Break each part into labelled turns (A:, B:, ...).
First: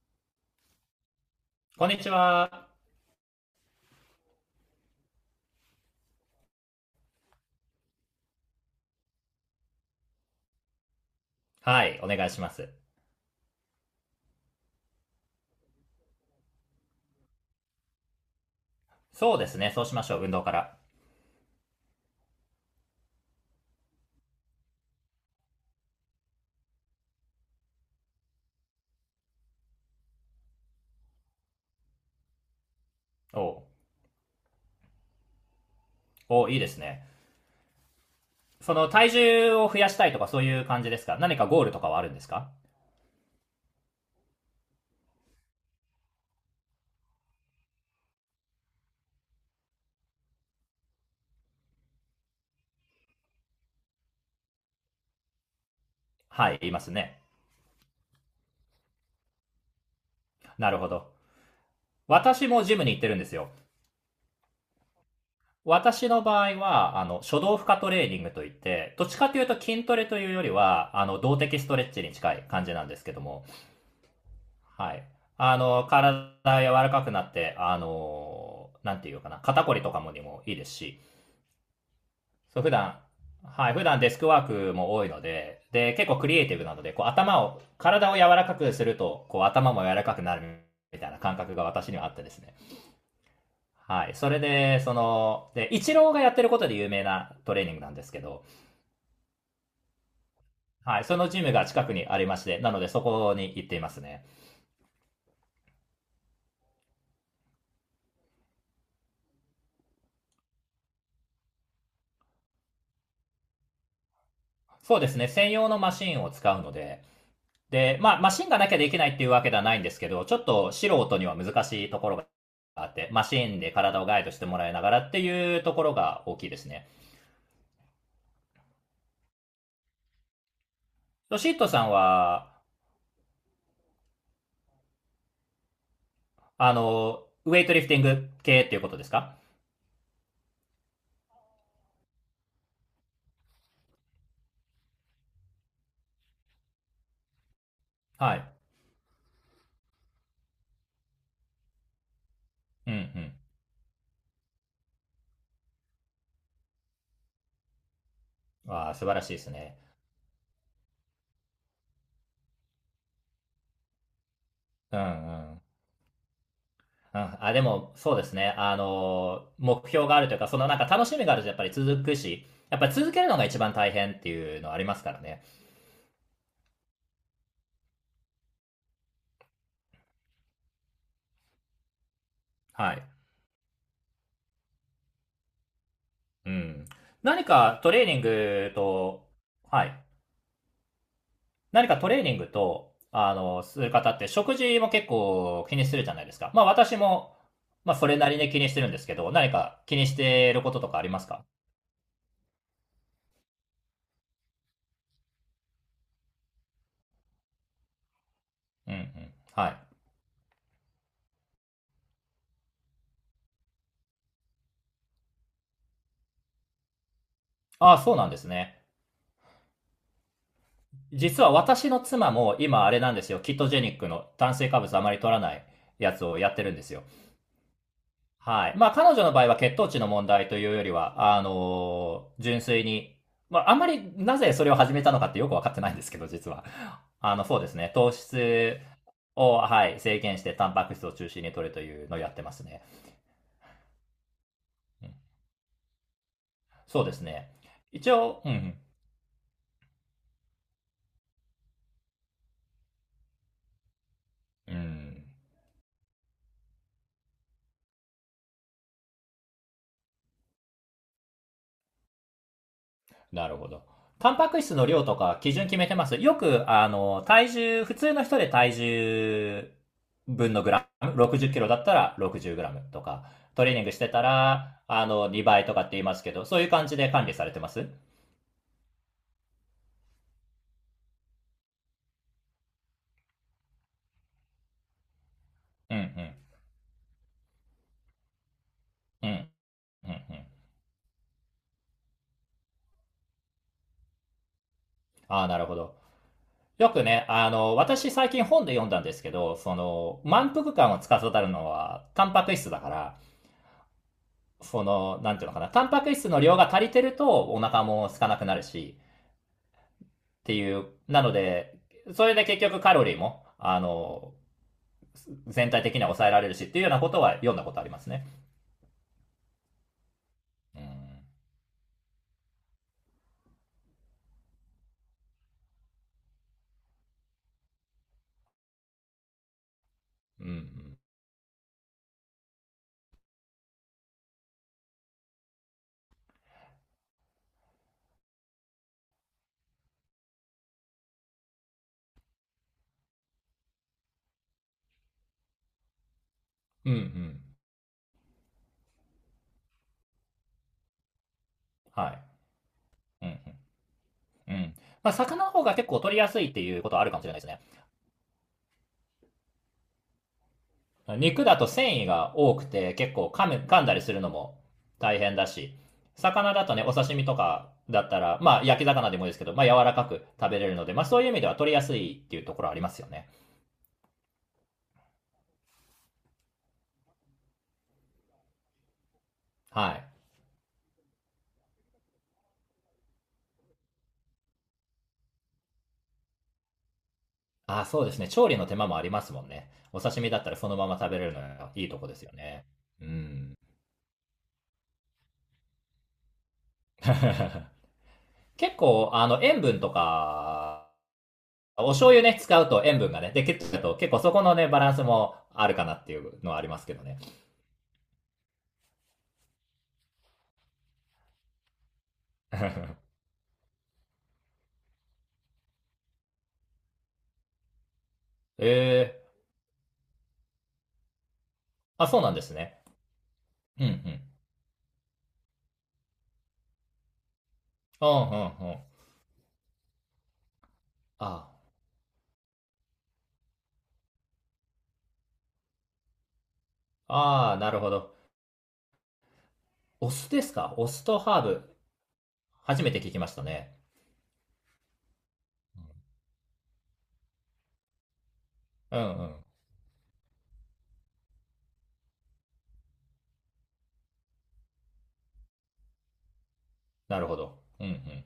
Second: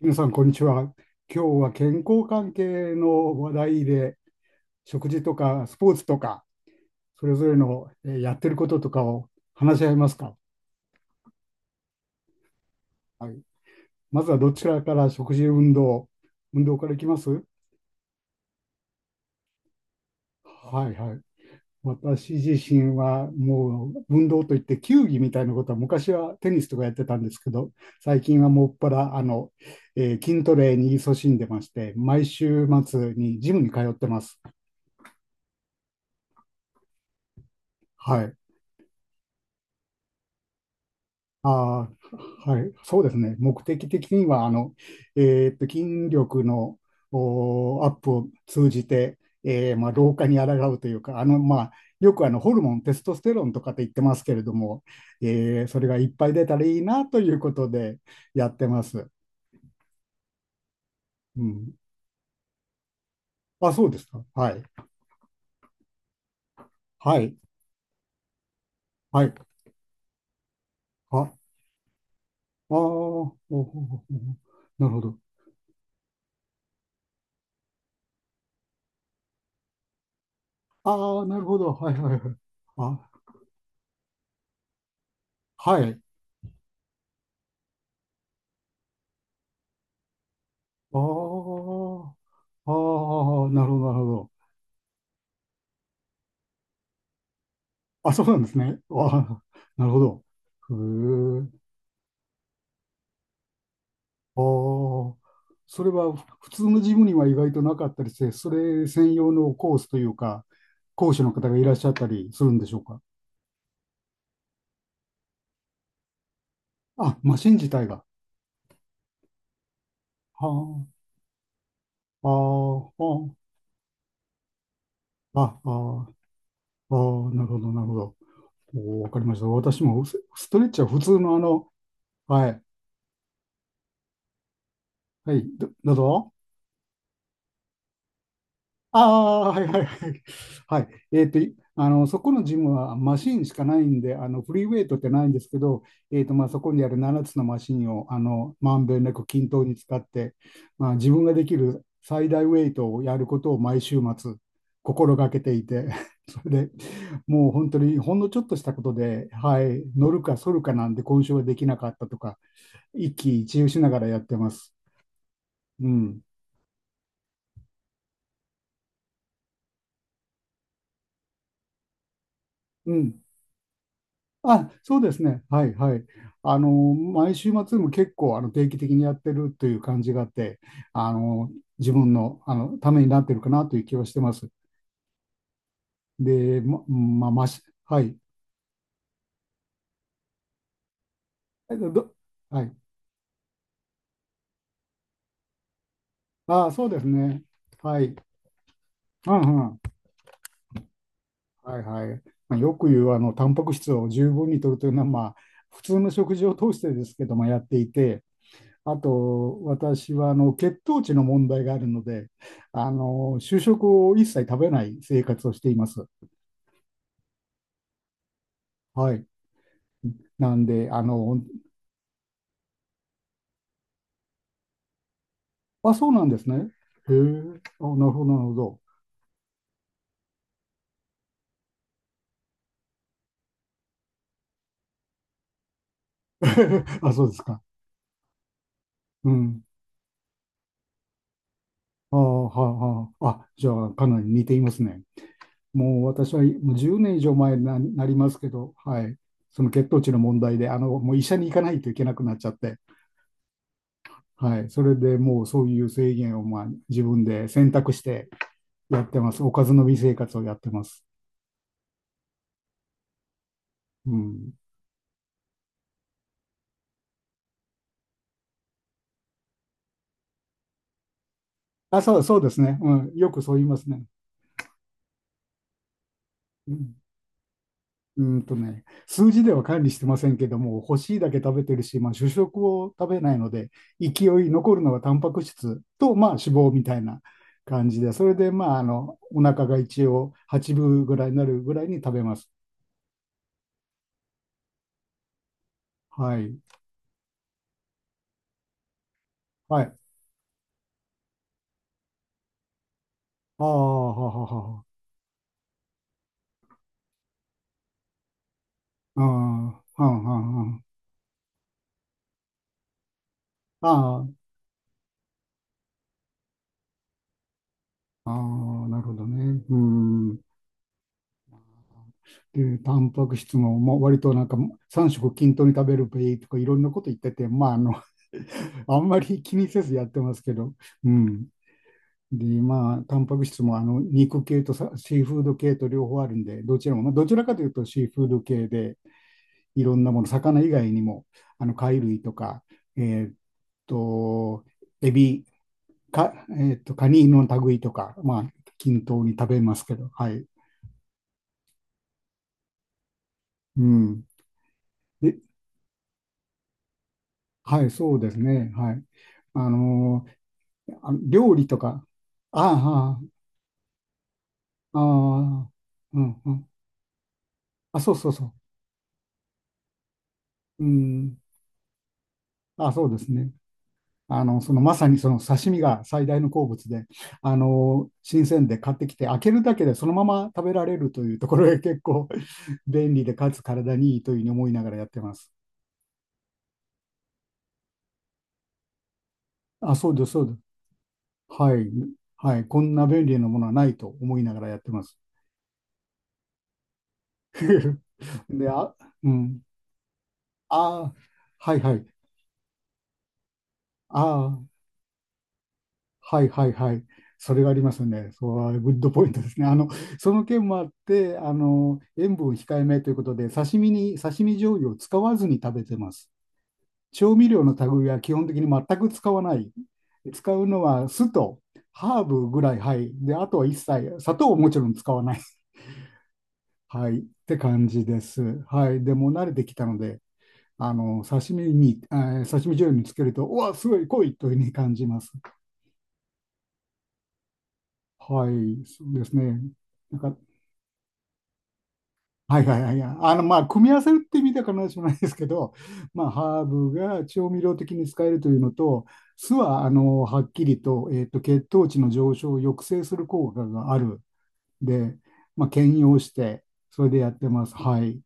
A: 皆さん、こんにちは。今日は
B: こんに
A: 健
B: ち
A: 康関
B: は。
A: 係の話題で、食事とかスポーツとか、それぞれのやってることとかを話し合いますか。
B: はい、お願いします。
A: はい、まずはどちらから食事、運動、運動からいきます。
B: そうですね、そうしましょう、運動から。
A: はいはい。私自身はもう運動といって球技みたいなことは昔はテニスとかやってたんですけど、最近はもっぱら筋トレに勤しんでまして、毎週末に
B: お
A: ジム
B: う
A: に通ってます。
B: おういいですね。
A: はい。
B: その、体重を増やしたいとかそういう感じですか？何か
A: あ
B: ゴールとかはあるんです
A: あ、
B: か？
A: はい、そうですね。目的的には、あの、筋力のアップを通じて、まあ、老化に抗うというか、あの、まあ、よくあのホルモン、テストステロンとかって言ってますけれども、それがいっぱい出
B: は
A: た
B: い、
A: ら
B: い
A: い
B: ま
A: い
B: す
A: なと
B: ね。
A: いうことでやってます。
B: なるほど。
A: うん。
B: 私もジムに行ってるんですよ。
A: あ、そうですか。はい。
B: 私の場合は、
A: は
B: 初
A: い。
B: 動負荷トレーニングといって、どっち
A: は
B: か
A: い。
B: というと筋トレというよりは、
A: あ、ああ、
B: 動的ストレッチに近い感じ
A: お
B: なんですけど
A: お
B: も、
A: おな
B: は
A: るほ
B: い。
A: ど。
B: 体柔らかくなって、なんていうかな、肩こりとかもにもいいですし、
A: ああ、なるほど。はいはいはい。
B: そう、普段、
A: あ、
B: はい、普段デスクワークも多いので、
A: は
B: で、
A: い。
B: 結構クリエイティブなので、こう頭を、体を柔らかくすると、こう頭も柔らかくなる
A: あ
B: みたいな感覚が私にはあってですね。
A: あ。ああ、なるほど、なるほ
B: はい。そ
A: ど。
B: れで、その、で、イチローがやってることで有名なトレーニングなんです
A: あ、
B: け
A: そうなん
B: ど、
A: ですね。ああ、なるほど。へ
B: はい。そのジ
A: え。
B: ムが近くにありまして、なのでそこに行っていますね。
A: ああ、それは普通のジムには意外となかったりして、それ専用のコースというか、講師の方がいらっしゃったりするんでしょうか。
B: そうですね。専用のマシンを使うので、
A: あ、マシン自体
B: で、
A: が。
B: まあ、マシンがなきゃできないっていうわけではないんですけど、ちょっと
A: は
B: 素人には難しいところが
A: あ、
B: あ
A: あ
B: って、マシ
A: あ、
B: ーンで体をガイドしてもらいながらって
A: あ
B: い
A: あ、
B: う
A: あ
B: ところが大きいですね。
A: あ、ああなるほど、なるほど。わかりました。私もスストレッチは普通の
B: ロ
A: あ
B: シット
A: の、
B: さん
A: は
B: は、
A: い、はい、どうぞ。
B: ウェイトリフティング系っていうこと
A: あ
B: ですか？
A: あ、はいはいはい。はい。そこのジムはマシンしかないんで、あの、フリーウェイトってないんですけど、まあ、そこにある7つのマシンを、あ
B: はい。
A: の、まんべんなく均等に使って、まあ、自分ができる最大ウェイ
B: う
A: トをやる
B: ん
A: ことを毎週末、心がけていて、それで、もう本当にほんのちょっとし
B: うん。
A: たこ
B: わ
A: と
B: あ、素晴ら
A: で、
B: しいです
A: は
B: ね。
A: い、乗るか反るかなんで、今週はできなかったとか、一喜一憂しながらやってます。
B: うんうん。
A: うん。
B: うん、あ、でも、そうですね。あの、目標があるというか、そのなんか楽しみがあるとやっぱり続くし、やっぱ
A: う
B: り続け
A: ん。
B: るのが一番大変っていう
A: あ、
B: のありま
A: そう
B: すか
A: で
B: ら
A: す
B: ね。
A: ね。はいはい。あの、毎週末も結構あの定期的にやってるという感じがあって、あの、自分の、あのた
B: は
A: め
B: い。
A: になってるかなという気はしてます。
B: う
A: で、ま、
B: ん。
A: まあ、
B: 何かト
A: は
B: レー
A: い。
B: ニングと、はい。
A: えっ
B: 何
A: と
B: かト
A: ど、
B: レーニング
A: はい。
B: と、する方って食事も結構気にするじゃないですか。まあ
A: ああ、そう
B: 私
A: です
B: も、
A: ね。
B: まあ
A: は
B: そ
A: い。
B: れなりに気にしてるんですけ
A: う
B: ど、何
A: んうん。
B: か気にしていることとかありますか？
A: はいはい。まあ、よく言う、あの、タンパク質を十分に摂るというのは、まあ、普通の食事を通してですけども、やっていて、
B: うん
A: あ
B: うん。
A: と、
B: はい。
A: 私はあの血糖値の問題があるので、あの主食を一切食べない生活をしています。
B: ああ、そうなんですね。
A: はい。なんで、あの、
B: 実は私の妻も今あれなんですよ。キットジェニックの炭水化物あまり取らない
A: あ、そ
B: や
A: うな
B: つ
A: ん
B: を
A: です
B: やっ
A: ね。
B: てるんですよ。
A: へえ、あ、なるほど、なるほ
B: はい。
A: ど。
B: まあ彼女の場合は血糖値の問題というよりは、純粋に、まああんまりなぜそれを始めたのかってよくわかってないんですけど、実は。
A: あ、そうです
B: そう
A: か。
B: ですね。糖質
A: う
B: を、
A: ん。
B: はい、制限してタンパク質を中心に摂るという
A: あ
B: の
A: ー
B: をやってます
A: はあ、
B: ね。
A: はあ、あ、じゃあ、かなり似ていますね。
B: うん、
A: もう私はもう10
B: そうで
A: 年以
B: す
A: 上
B: ね。
A: 前にな、な
B: 一
A: ります
B: 応、
A: け
B: う
A: ど、
B: ん、
A: はい。その血糖値の問題で、あの、もう医者に行かないといけなくなっちゃって、はい。
B: う
A: それで
B: ん、
A: もうそういう制限を、まあ、自分で選択して、やってます。おかずの美生活をやってます。
B: なるほど。
A: う
B: タンパ
A: ん。
B: ク質の量とか基準決めてます？よく、体重、普通の人で体重分のグラム、60キロだった
A: あ、
B: ら
A: そう、そうで
B: 60
A: す
B: グラ
A: ね。
B: ムと
A: うん。
B: か、
A: よくそう言
B: ト
A: い
B: レー
A: ま
B: ニン
A: す
B: グし
A: ね。
B: てたら、2倍とかって言いますけど、そういう
A: う
B: 感
A: ん。
B: じで管理されてます？
A: うんとね、数字では管理してませんけども、欲しいだけ食べてるし、まあ、主食を食べないので、勢い残るのはタンパク質
B: うんう
A: と、まあ、
B: ん。
A: 脂肪みたいな感じで、それで、まあ、あの、
B: うん、うん、
A: お腹
B: う
A: が一応
B: ん。
A: 8分ぐらいになるぐらいに食べます。
B: ああ、なるほど。
A: はい。
B: よくね、私最近本で読んだんですけど、そ
A: はい。あ
B: の、満腹感を司るのは、タンパク質だから、
A: あ、ははは
B: そ
A: は。
B: の、なんていうのかな、タンパク質の量が足りてると、お腹も空かなくなるし、
A: ああ、はんは
B: って
A: んは
B: い
A: ん。
B: う、なので、それで結局カロリーも、
A: あ
B: 全体的には抑えられるし、っていうようなことは読んだことありますね。
A: あ、ああ、なるほどね。うん。
B: うん。
A: で、タンパク質も、まあ、割となんか3食均等に食べるべいとかいろんなこと言ってて、まあ、あの あんまり気にせずやってます
B: うん、う
A: けど、
B: ん。
A: うん。で、まあ、タンパク質もあの肉系とシーフード系と両方あるんで、どちらも、まあ、どちらかというとシーフード系で、いろんなもの、魚以外にも、あの貝類とか、えーっと、エビ、か、えーっ
B: うん、
A: と、
B: う
A: カニ
B: ん。
A: の類とか、まあ、均等に食べますけど、はい。
B: はい。うん、
A: うん。
B: うん。うん。まあ、
A: で、
B: 魚の方が結構取りやすいっていうことはあるかもしれないですね。
A: はい、そうですね。はい。あのー
B: 肉
A: 料
B: だ
A: 理
B: と
A: と
B: 繊
A: か、
B: 維が多くて結
A: あ
B: 構噛んだりするのも
A: あ、あ
B: 大変だ
A: あ、
B: し、
A: うん、う
B: 魚だ
A: ん。
B: とね、お刺身とか
A: あ、
B: だっ
A: そう
B: た
A: そう
B: ら、
A: そう。
B: まあ焼き魚でもいいですけど、まあ柔らかく食べれる
A: う
B: ので、まあそういう意
A: ん。
B: 味では取りやすいっていうところありま
A: あ、
B: す
A: そ
B: よ
A: うで
B: ね。
A: すね。あの、そのまさにその刺身が最大の好物で、新鮮で買ってきて、開けるだけ
B: は
A: でそ
B: い。
A: のまま食べられるというところが結構 便利で、かつ体にいいというふうに思いながらやってます。
B: ああ、そうですね。調理の手間もありますもんね。
A: あ、
B: お
A: そう
B: 刺
A: で
B: 身
A: す、
B: だ
A: そ
B: っ
A: う
B: た
A: で
B: ら
A: す。
B: そのまま食べれるのは
A: は
B: い
A: い。
B: いとこですよ
A: は
B: ね。
A: い。こんな
B: う
A: 便利な
B: ん。
A: ものはないと思いながらやってます。で、
B: 結
A: あ、
B: 構、
A: う
B: 塩
A: ん。
B: 分とか、
A: ああ、はい
B: お
A: はい。
B: 醤油ね、使うと塩分がね、で、結構、結構そこ
A: あ
B: の
A: あ、
B: ね、バランスもあるかなっていう
A: はい
B: のはあ
A: は
B: り
A: い
B: ます
A: は
B: けど
A: い。
B: ね。
A: それがありますね。そう、グッドポイントですね。あの、その件もあって、あの、塩分控えめというこ とで、刺身に、刺身醤油を使わずに食べてます。調味料の類は基本的に全く
B: ええ、
A: 使わない。使うのは酢と
B: あ、そう
A: ハー
B: なんで
A: ブ
B: す
A: ぐらい、
B: ね。
A: はい。で、あとは一
B: うんう
A: 切、
B: ん。
A: 砂糖をもちろん使わない。はい。って感じ
B: うんうんう
A: です。
B: ん。
A: はい。でもう慣れてきたので、あの、
B: あ
A: 刺身に、刺身醤油につけると、うわ、すごい濃いというふうに感じます。
B: あ、あーなるほど。
A: はい、そうですね。
B: お
A: なん
B: 酢
A: か、
B: ですか？お酢とハーブ。
A: はいはい
B: 初め
A: はい
B: て聞
A: はい。
B: きま
A: あ
B: し
A: の、
B: た
A: まあ、
B: ね。
A: 組み合わせるって意味では必ずしもないですけど、まあ、ハーブが調味料的に使えるというの
B: うん
A: と、
B: うん。
A: 酢は、あの、はっきりと、血糖値の上昇を抑制する効果がある。で、まあ、兼用して、それで
B: なる
A: や
B: ほ
A: って
B: ど。
A: ます。
B: うんう
A: はい。
B: ん。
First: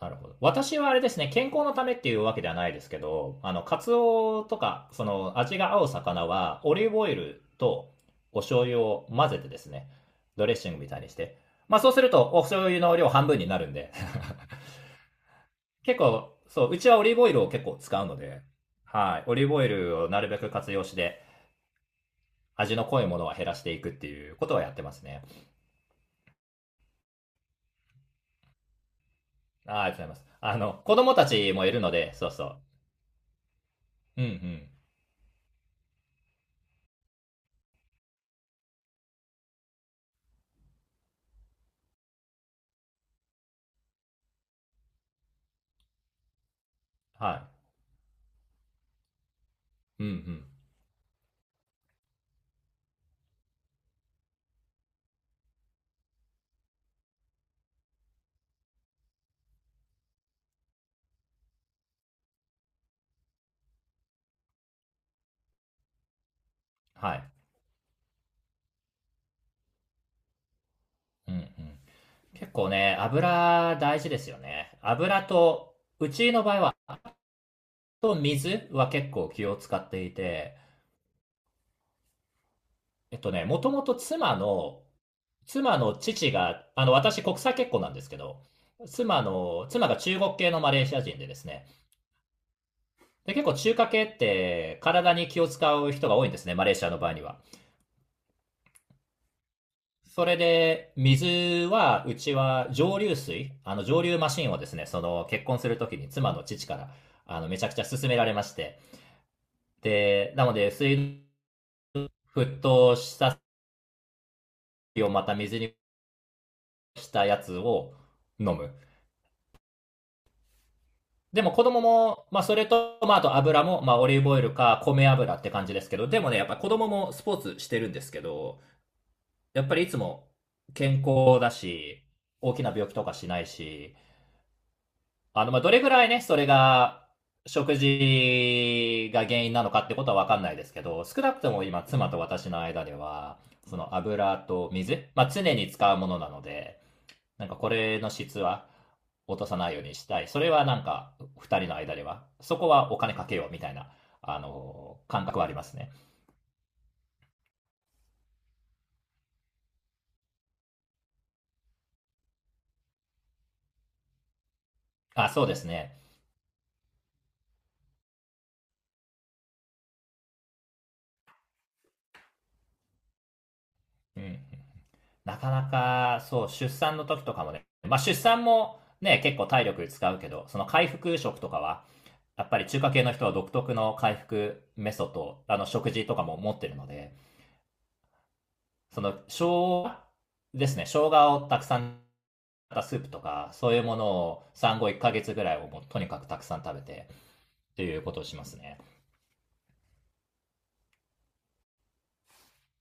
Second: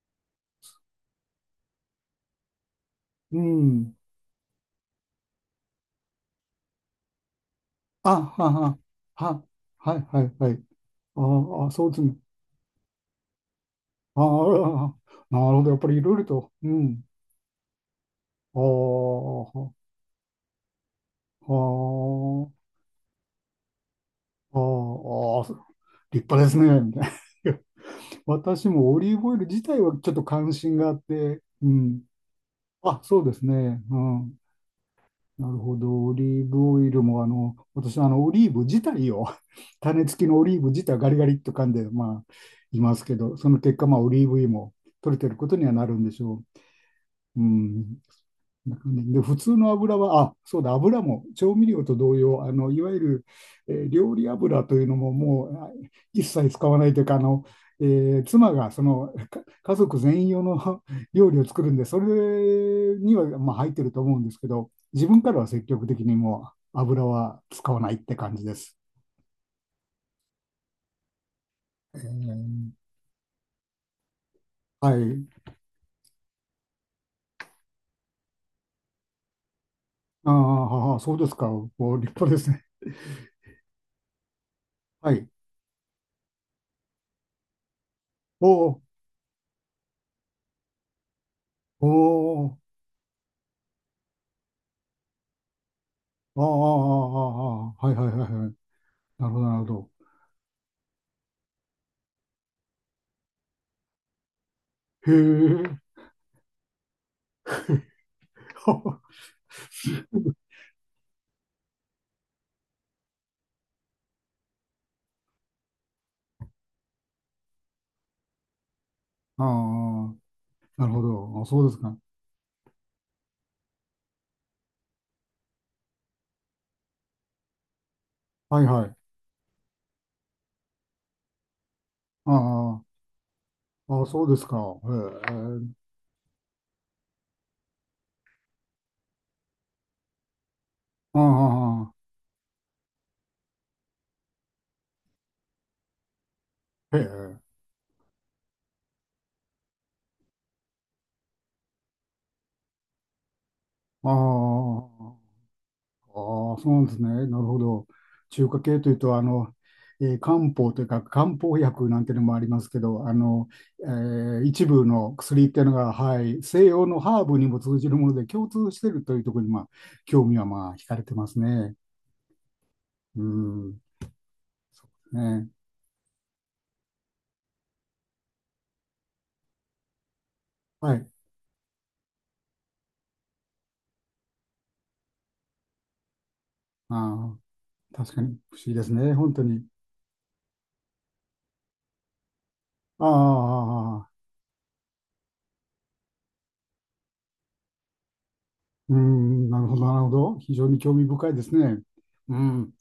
B: なるほど。私はあれですね、健康のためっていうわけではないですけ
A: う
B: ど、カツ
A: ん。
B: オとか、その、味が合う魚は、オリーブオイルと
A: あ、
B: お
A: は
B: 醤
A: は、
B: 油を混ぜ
A: は、
B: てですね、
A: はいはい
B: ド
A: は
B: レッ
A: い。
B: シングみたいにして。
A: ああ、
B: まあ
A: そ
B: そ
A: う
B: う
A: です
B: する
A: ね。
B: と、お醤油の量半分になるんで
A: ああ、なるほど。やっぱり
B: 結
A: いろいろ
B: 構、
A: と。
B: そ
A: う
B: う、うちはオ
A: ん。
B: リーブオイルを結構使うので、
A: ああ、
B: はい。オリーブオイ
A: は
B: ルをなるべく活用して、
A: あ。
B: 味の濃いものは減らしていくっていうこと
A: あ
B: はやってますね。
A: あ、ああ立派ですね、みたいな。私もオリーブオイル自体
B: あ、あり
A: は
B: がとう
A: ちょ
B: ご
A: っ
B: ざ
A: と
B: います。
A: 関心があ
B: 子
A: っ
B: 供た
A: て、
B: ちも
A: う
B: いるの
A: ん。
B: で、そうそう。
A: あ、そうですね。う
B: うんう
A: ん。
B: ん。
A: なるほど。オリーブオイルも、あの、私、あの、オリーブ自体を、種付きのオリーブ自体はガリガリっと噛んで、まあ、いますけど、その結果、まあ、オリーブ油も取れてることにはなるんでしょう。う
B: は
A: ん。で、普通の油
B: い。うんう
A: は、あ、
B: ん。
A: そうだ、油も調味料と同様、あの、いわゆる、料理油というのももう一切使わないというか、あの、妻がそのか家族全員用の 料理を作るんで、それには、まあ、入ってると思うんですけど、自分からは積極的にもう油
B: はい。
A: は使わないって感じです。
B: うんうん。
A: え
B: 結構
A: ー
B: ね、油大事ですよね。
A: は
B: 油
A: い。
B: と、うちの場合は、と水は結構気を使ってい
A: あー
B: て、
A: はは、そうですか。お、立派ですね。
B: えっとね、もともと妻の
A: はい。
B: 妻の父が、私国際結婚なんですけど、
A: お
B: 妻が中国系のマレーシア人でですね。
A: おおお
B: で、結構中華系って体に気を使う人が多いんで
A: あーあ
B: す
A: ー、あ
B: ね、マレーシアの場合には。
A: ーあーはいはいはいはい。なるほど、なるほど。
B: それで、水は、うちは蒸留水、あの蒸留マシンをですね、そ
A: へえ。
B: の結婚するときに妻の父から、めちゃくちゃ勧められまして。で、なので、水、沸騰した水をまた水にしたやつを飲む。
A: ああ、なるほ
B: で
A: ど。あ、
B: も
A: そ
B: 子
A: うで
B: 供
A: すか。
B: も、まあそれと、まああと油も、まあオリーブオイルか米油って感じですけど、でもね、やっぱ子供もスポーツしてるんですけど、
A: はいはい。
B: やっぱりいつも健康だし、大きな
A: あ
B: 病気とかしないし、
A: あ、あ、そうですか。へ
B: まあど
A: え。
B: れぐらいね、それが食事が原因なのかってことはわかんないですけど、少なくとも今
A: あ
B: 妻と私の間では、その油と水、まあ常に使うものなので、
A: あ、へえ。
B: なんかこれの質は落とさないようにしたい。それはなんか2人の間では、そこはお金かけようみたいな、
A: ああ、あ
B: 感覚はありますね。
A: あ、そうなんですね。なるほど。中華系というと、あの、漢方というか、漢方薬なんていうのもありますけど、あの、一部の
B: あ、そう
A: 薬っ
B: で
A: てい
B: す
A: うのが、
B: ね。
A: はい、西洋のハーブにも通じるもので共通しているというところに、まあ、興味はまあ、惹かれてますね。うん、
B: うん。
A: そうです
B: な
A: ね。
B: かなか、そう、出産の時とかもね、まあ出産もね、結構体力使うけど、その回
A: はい。
B: 復食とかは、やっぱり中華系の人は独特の回復メソッド、食事とかも持ってるので、
A: ああ、確かに不思議です
B: そ
A: ね、
B: の生
A: 本当に。
B: 姜ですね、生姜をたくさんったスー
A: ああ、
B: プとか、そういう
A: あ
B: も
A: あ
B: の
A: ああ
B: を産後1ヶ月ぐらいをもうとにかくたくさん食べてっていうことをしますね。
A: うん、なるほど、なるほど。非常に興味深いですね。うん。